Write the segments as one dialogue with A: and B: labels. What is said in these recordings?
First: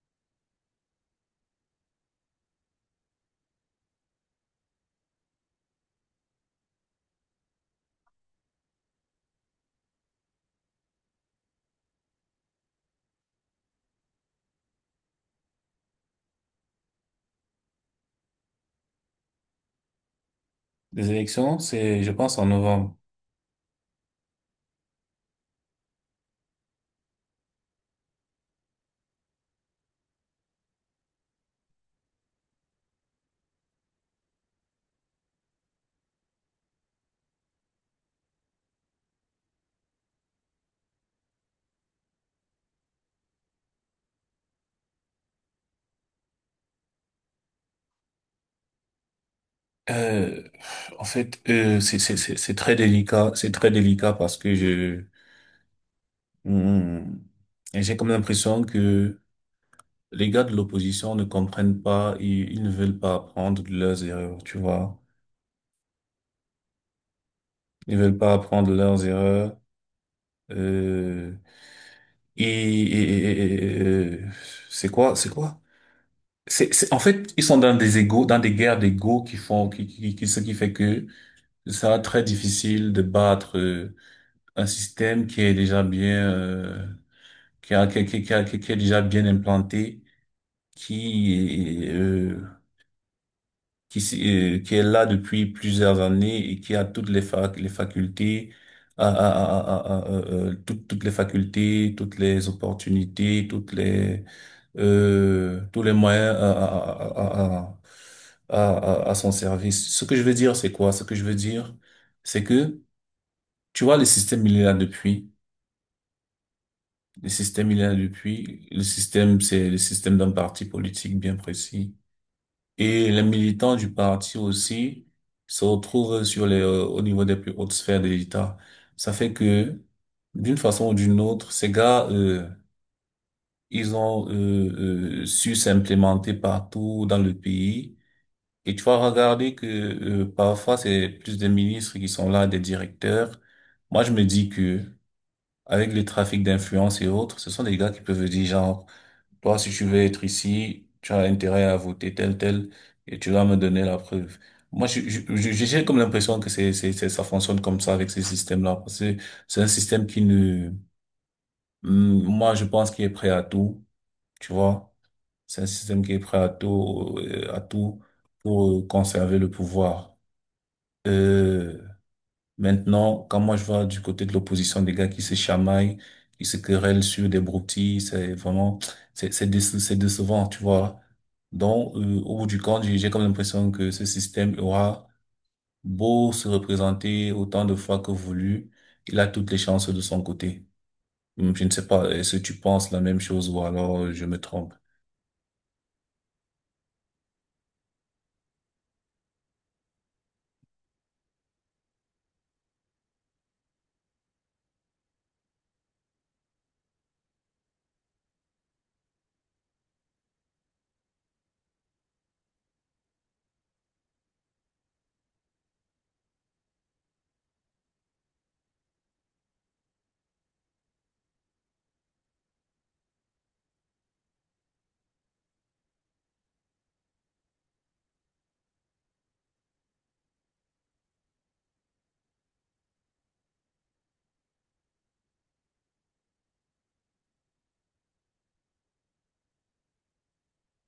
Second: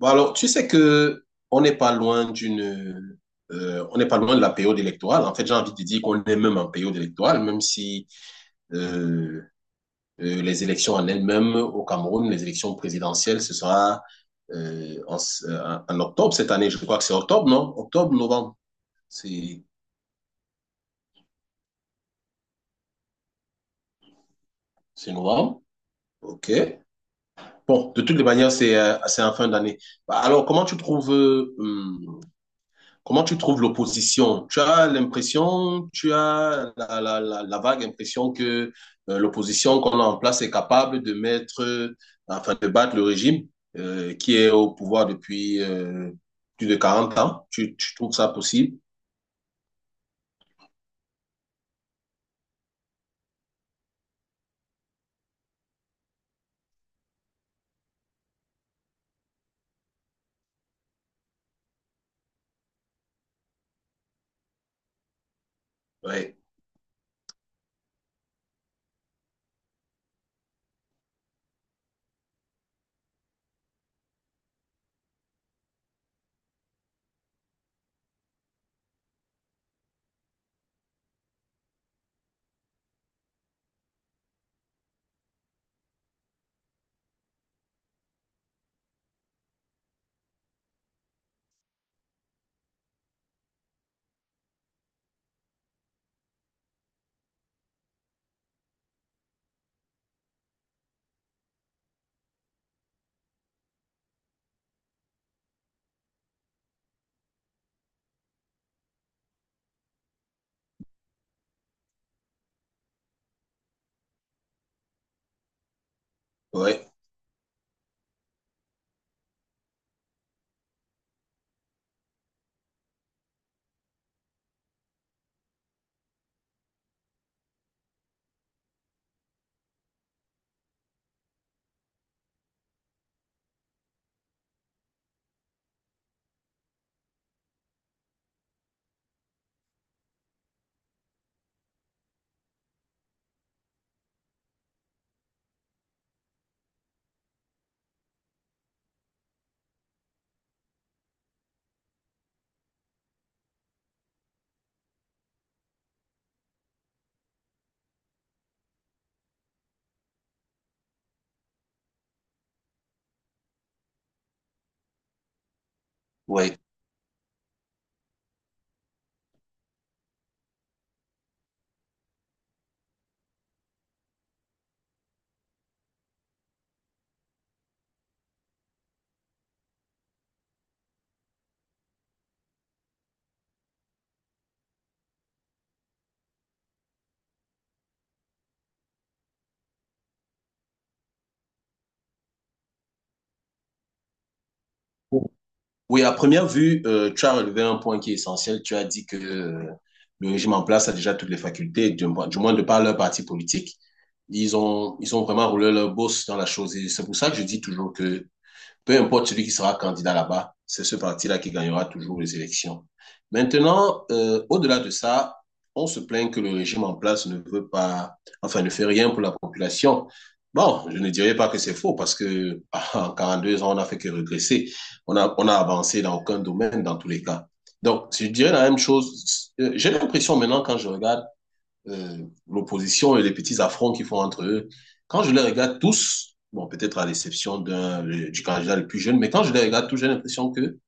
A: Bon, alors, tu sais que on n'est pas loin d'une, on n'est pas loin de la période électorale. En fait, j'ai envie de dire qu'on est même en période électorale, même si euh, les élections en elles-mêmes au Cameroun, les élections présidentielles, ce sera euh, en, en octobre cette année. Je crois que c'est octobre, non? Octobre, novembre. C'est,
B: Des élections, c'est, je pense, en novembre.
A: c'est novembre. OK. Bon, de toutes les manières, c'est en fin d'année. Bah, alors, Comment tu trouves l'opposition? Tu as l'impression, tu as la vague impression que l'opposition qu'on a en place est capable de enfin de battre le régime qui est au pouvoir depuis plus de quarante ans. Tu trouves ça possible?
B: Euh, c'est très délicat, c'est très délicat parce que hmm, j'ai comme l'impression que les gars de l'opposition ne comprennent pas, ils ne veulent pas apprendre de leurs erreurs, tu vois.
A: Oui,
B: Ils ne veulent pas apprendre de leurs erreurs. Euh, et, et- et- et- euh, c'est quoi? En fait, ils sont dans des égos, dans des guerres d'égos qui font, qui- ce qui fait que ça très difficile de battre un système qui est déjà bien, qui a, qui, a- qui, a- qui a- qui est déjà bien implanté, qui est, euh, qui est là depuis plusieurs années et qui a toutes les facultés, toutes les facultés, toutes les opportunités, tous les moyens à son service. Ce que je veux dire, c'est quoi? Ce que je veux dire, c'est que, tu vois, le système, il est là depuis.
A: oui,
B: Le système, il est là depuis. Le système, c'est le système d'un parti politique bien précis. Et les militants du parti aussi se retrouvent au niveau des plus hautes sphères de l'État. Ça fait que, d'une façon ou d'une autre, ils ont su s'implémenter partout dans le pays. Et tu vas regarder que parfois, c'est plus des ministres qui sont là, des directeurs. Moi, je me dis que, avec le trafic d'influence et autres, ce sont des gars qui peuvent dire genre, toi, si tu veux être ici, tu as intérêt à voter tel, tel, et tu vas me donner la preuve. Moi, j'ai comme l'impression que ça fonctionne comme ça avec ces systèmes-là, parce que c'est un système qui ne, Hmm, moi, je pense qu'il est prêt à tout, tu vois. C'est un système qui est prêt
A: oui.
B: à tout pour conserver le pouvoir. Euh, Maintenant, quand moi je vois du côté de l'opposition des gars qui se chamaillent, qui se querellent sur des broutilles, c'est vraiment, c'est décevant, tu vois. Donc, au bout du compte, j'ai comme l'impression que ce système aura beau se représenter autant de fois que voulu, il a toutes les chances de son côté. Je ne sais pas, est-ce que tu penses la même chose ou alors je me trompe?
A: Oui, à première vue, tu as relevé un point qui est essentiel. Tu as dit que le régime en place a déjà toutes les facultés, du moins de par leur parti politique. Ils ont vraiment roulé leur bosse dans la chose. Et c'est pour ça que je dis toujours que peu importe celui qui sera candidat là-bas, c'est ce parti-là qui gagnera toujours les élections. Maintenant, au-delà de ça, on se plaint que le régime en place ne veut pas, enfin, ne fait rien pour la population. Bon, je ne dirais pas que c'est faux parce que en 42 ans, on n'a fait que régresser. On a avancé dans aucun domaine dans tous les cas. Donc, je dirais la même chose. J'ai l'impression maintenant quand je regarde euh, l'opposition et les petits affronts qu'ils font entre eux. Quand je les regarde tous, bon, peut-être à l'exception d'un, du candidat le plus jeune, mais quand je les regarde tous, j'ai l'impression que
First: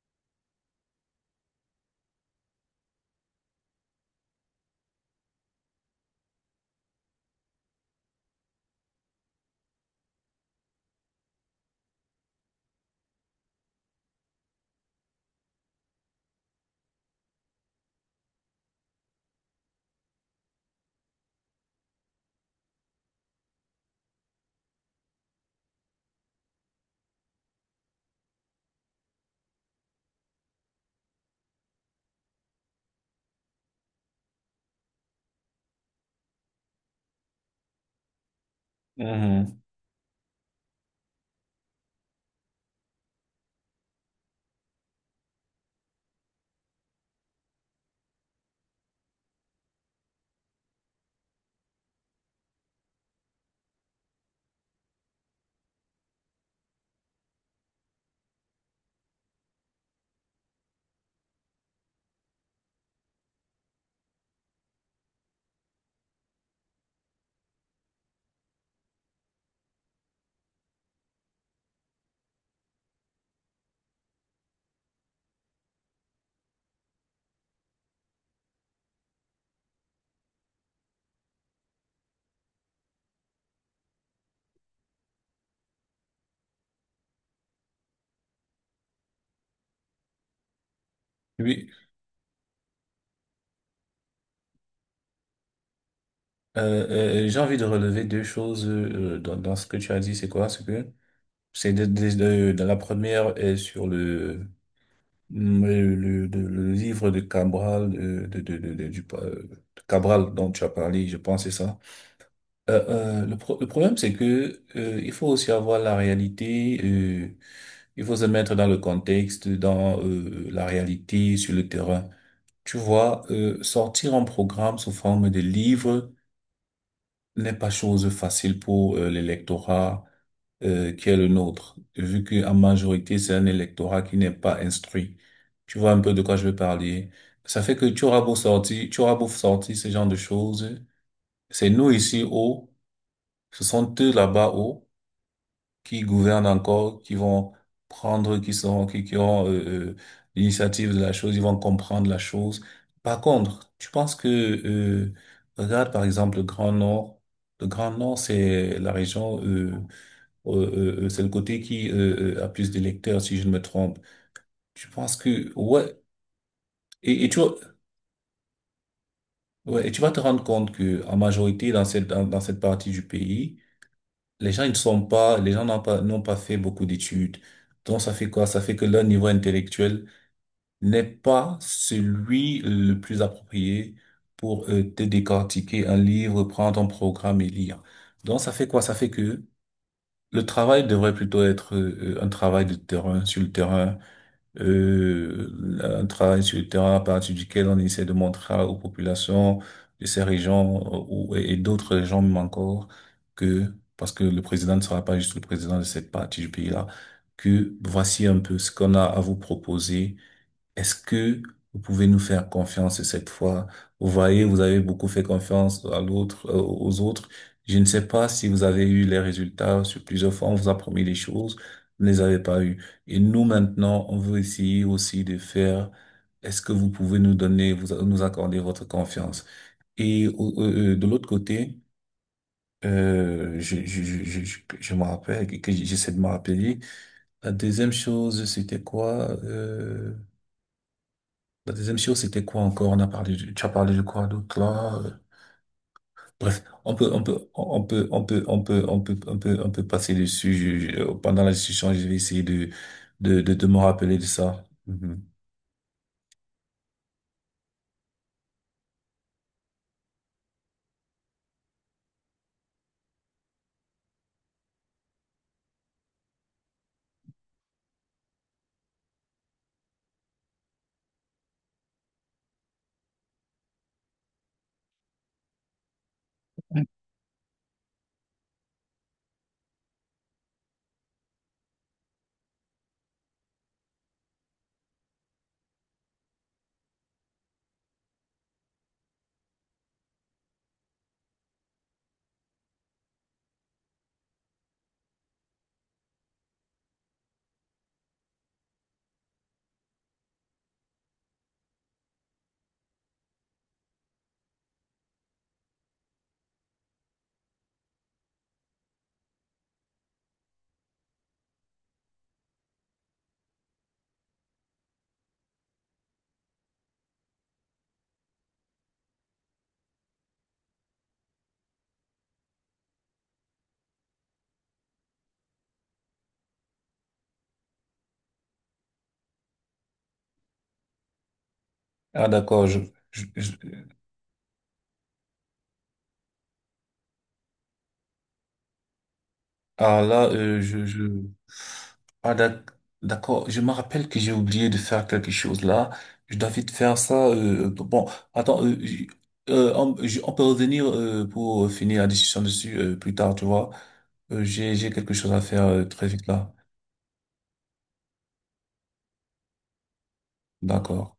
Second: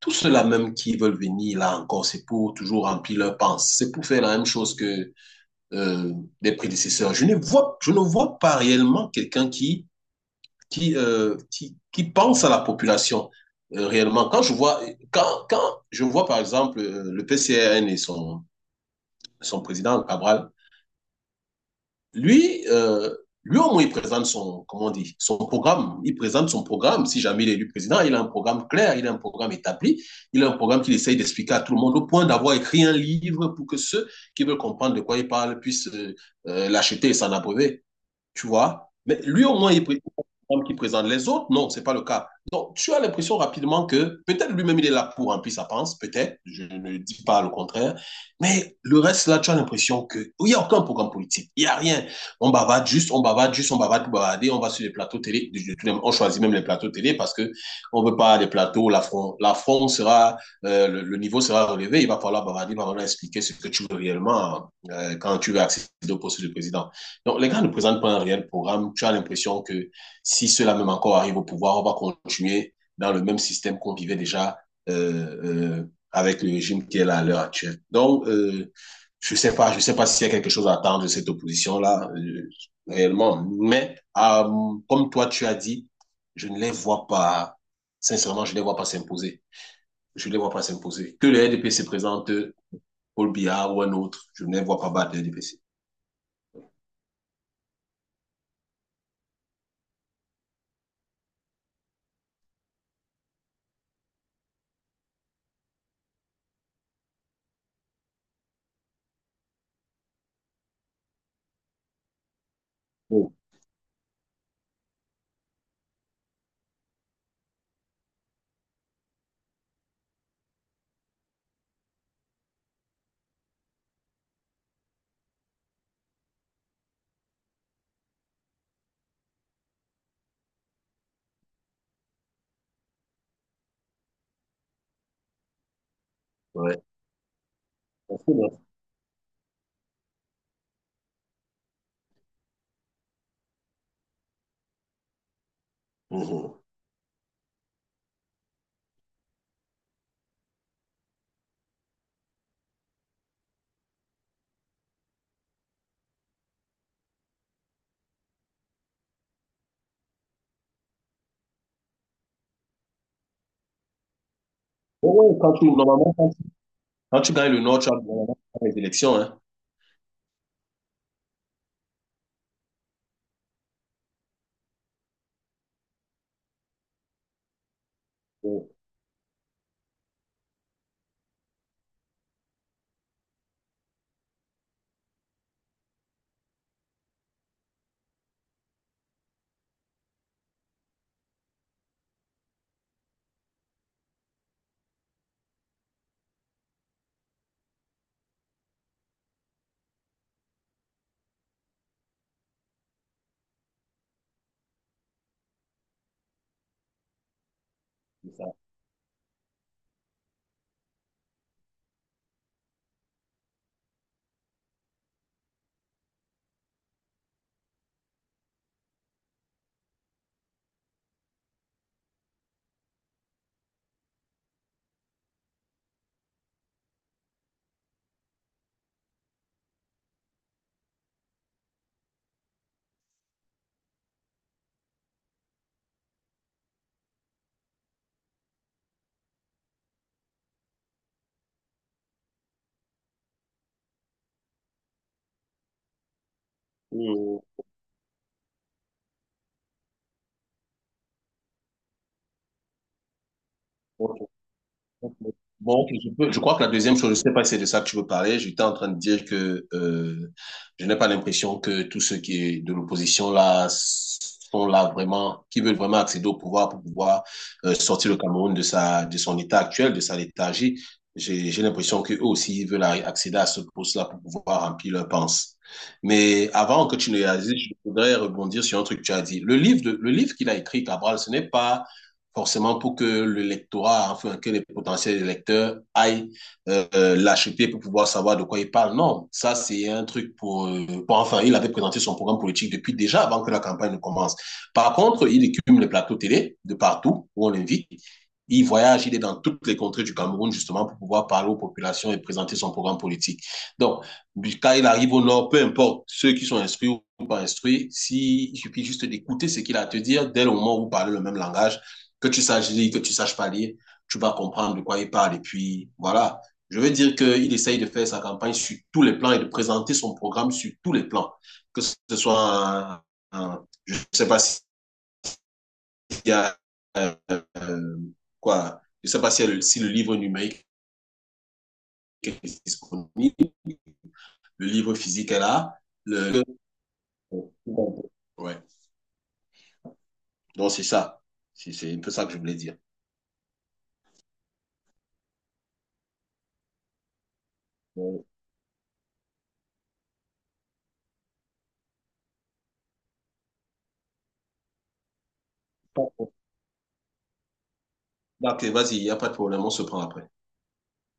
A: tous ceux-là même qui veulent venir là encore, c'est pour toujours remplir leurs pensées, c'est pour faire la même chose que euh, les prédécesseurs. Je ne vois pas réellement quelqu'un qui pense à la population. Réellement, quand je vois, quand, quand je vois par exemple le PCRN et son président Cabral. Lui, euh, lui au moins, il présente son, comment on dit, son programme. Il présente son programme. Si jamais il est élu président, il a un programme clair, il a un programme établi, il a un programme qu'il essaye d'expliquer à tout le monde, au point d'avoir écrit un livre pour que ceux qui veulent comprendre de quoi il parle puissent l'acheter et s'en abreuver. Tu vois? Mais lui, au
B: Mhm.
A: moins, qui présente les autres. Non, c'est pas le cas. Donc, tu as l'impression rapidement que peut-être lui-même, il est là pour remplir sa panse, peut-être, je ne dis pas le contraire. Mais le reste, là, tu as l'impression que il n'y a aucun programme politique. Il n'y a rien. On bavarde juste, on bavarde juste, on bavarde pour bavarder, on va sur les plateaux télé. On choisit même les plateaux télé parce que on veut pas les plateaux. L'affront sera, le niveau sera relevé. Il va falloir bavarder, il va falloir expliquer ce que tu veux réellement quand tu veux accéder au poste de président. Donc, les gars ne présentent pas un réel programme. Tu as l'impression que si cela même encore arrive au pouvoir, on va continuer dans le même système qu'on vivait déjà euh, euh, avec le régime qui est là à l'heure actuelle. Donc, je sais pas s'il y a quelque chose à attendre de cette opposition-là, réellement. Mais, comme toi, tu as dit, je ne les vois pas, sincèrement, je ne les vois pas s'imposer. Je ne les vois pas s'imposer. Que le
B: Oui,
A: RDP se présente Paul Billard ou un autre. Je ne les vois pas battre les DPC.
B: j'ai envie de relever deux choses dans ce que tu as dit. C'est quoi, ce que? C'est de la première est sur le, le livre de Cabral, de Cabral dont tu as parlé, je pense, c'est ça.
A: Oh,
B: Le problème, c'est que il faut aussi avoir la réalité, il faut se mettre dans le contexte, dans la réalité sur le terrain. Tu vois, sortir un programme sous forme de livre n'est pas chose facile pour l'électorat qui est le nôtre, vu qu'en majorité, c'est un électorat qui n'est pas instruit. Tu vois un peu de quoi je veux
A: ouais.
B: parler. Ça fait que tu auras
A: Parce que,
B: beau
A: bon.
B: sortir, tu auras beau sortir ce genre de choses. C'est nous ici haut, ce sont eux là-bas haut qui gouvernent
A: Mhm.
B: encore, qui vont prendre, qui ont l'initiative de la chose, ils vont comprendre la chose. Par contre, tu penses que, regarde par exemple le Grand Nord. Le Grand Nord, c'est la région, euh, c'est le côté qui a plus d'électeurs, si je ne me trompe. Tu penses
A: Oh, ouais,
B: que, ouais,
A: quand
B: et
A: tu
B: tu,
A: gagnes le Nord, tu as les élections. Hein.
B: ouais, et tu vas te rendre compte que en majorité dans dans cette partie du pays. Les gens n'ont pas fait beaucoup d'études. Donc, ça fait quoi? Ça
A: Oh,
B: fait que leur niveau intellectuel n'est pas celui le plus approprié pour te décortiquer un livre, prendre un programme et lire. Donc, ça fait quoi? Ça fait que le travail devrait plutôt être un travail de terrain, sur le terrain, un travail sur le terrain à partir duquel on essaie de montrer aux populations de ces régions et d'autres régions même encore que, parce que le président ne sera pas juste le président de cette partie du pays-là, que voici
A: c'est
B: un
A: ça.
B: peu ce qu'on a à vous proposer. Est-ce que vous pouvez nous faire confiance cette fois? Vous voyez, vous avez beaucoup fait confiance à l'autre, aux autres. Je ne sais pas si vous avez eu les résultats sur plusieurs fois. On vous a promis des choses, vous ne les avez pas eues. Et nous, maintenant, on veut essayer aussi de faire. Est-ce que vous pouvez nous donner, vous, nous accorder votre confiance? Et de l'autre côté, je me rappelle, que j'essaie de me rappeler. La deuxième chose, c'était quoi? La deuxième chose, c'était quoi encore? On a parlé du- tu as parlé de quoi d'autre là? Bref, on peut, on
A: Mhm.
B: peut, on peut, on peut, on peut, on peut, on peut, on peut passer dessus. Pendant la discussion, je vais essayer de me rappeler de ça. Mhm.
A: Bon, ok, je crois que la deuxième chose, je ne sais pas si c'est de ça que tu veux parler. J'étais en train de dire que je n'ai pas l'impression que tous ceux qui est de l'opposition là sont là vraiment, qui veulent vraiment accéder au pouvoir pour pouvoir sortir le Cameroun de sa, de son état actuel, de sa léthargie. J'ai l'impression qu'eux aussi ils veulent accéder à ce poste-là pour pouvoir remplir leur pense. Mais avant que tu ne réalises, je voudrais rebondir sur un truc que tu as dit. Le livre qu'il a écrit, Cabral, ce n'est pas forcément pour que le lectorat, enfin que les potentiels lecteurs aillent l'acheter pour pouvoir savoir de quoi il parle. Non, ça c'est un truc pour, enfin, il avait présenté son programme politique depuis déjà avant que la campagne ne commence. Par contre, il écume les plateaux télé de partout où on l'invite. Il voyage, il est dans toutes les contrées du Cameroun justement pour pouvoir parler aux populations et présenter son programme politique. Donc, quand il arrive au Nord, peu importe ceux qui sont instruits ou pas instruits, si, il suffit juste d'écouter ce qu'il a à te dire dès le moment où vous parlez le même langage, que tu saches lire, que tu saches pas lire, tu vas comprendre de quoi il parle. Et puis, voilà. Je veux dire qu'il essaye de faire sa campagne sur tous les plans et de présenter son programme sur tous les plans. Que ce soit, un, je ne sais pas s'il y a, euh, quoi, je sais pas si, si le livre numérique
B: Ah,
A: est
B: d'accord, je, je-
A: disponible, le livre physique est là. Le... Ouais.
B: ah là,
A: Donc, c'est ça. C'est un peu ça que
B: Ah
A: je voulais
B: d'ac-
A: dire.
B: d'accord, je me rappelle que j'ai oublié de faire quelque chose là. Je dois vite faire ça. Bon, attends, on peut revenir pour finir la discussion dessus plus tard, tu vois. J'ai quelque chose à faire très vite là.
A: Ok, vas-y, il n'y a pas de problème, on se prend après.
B: D'accord.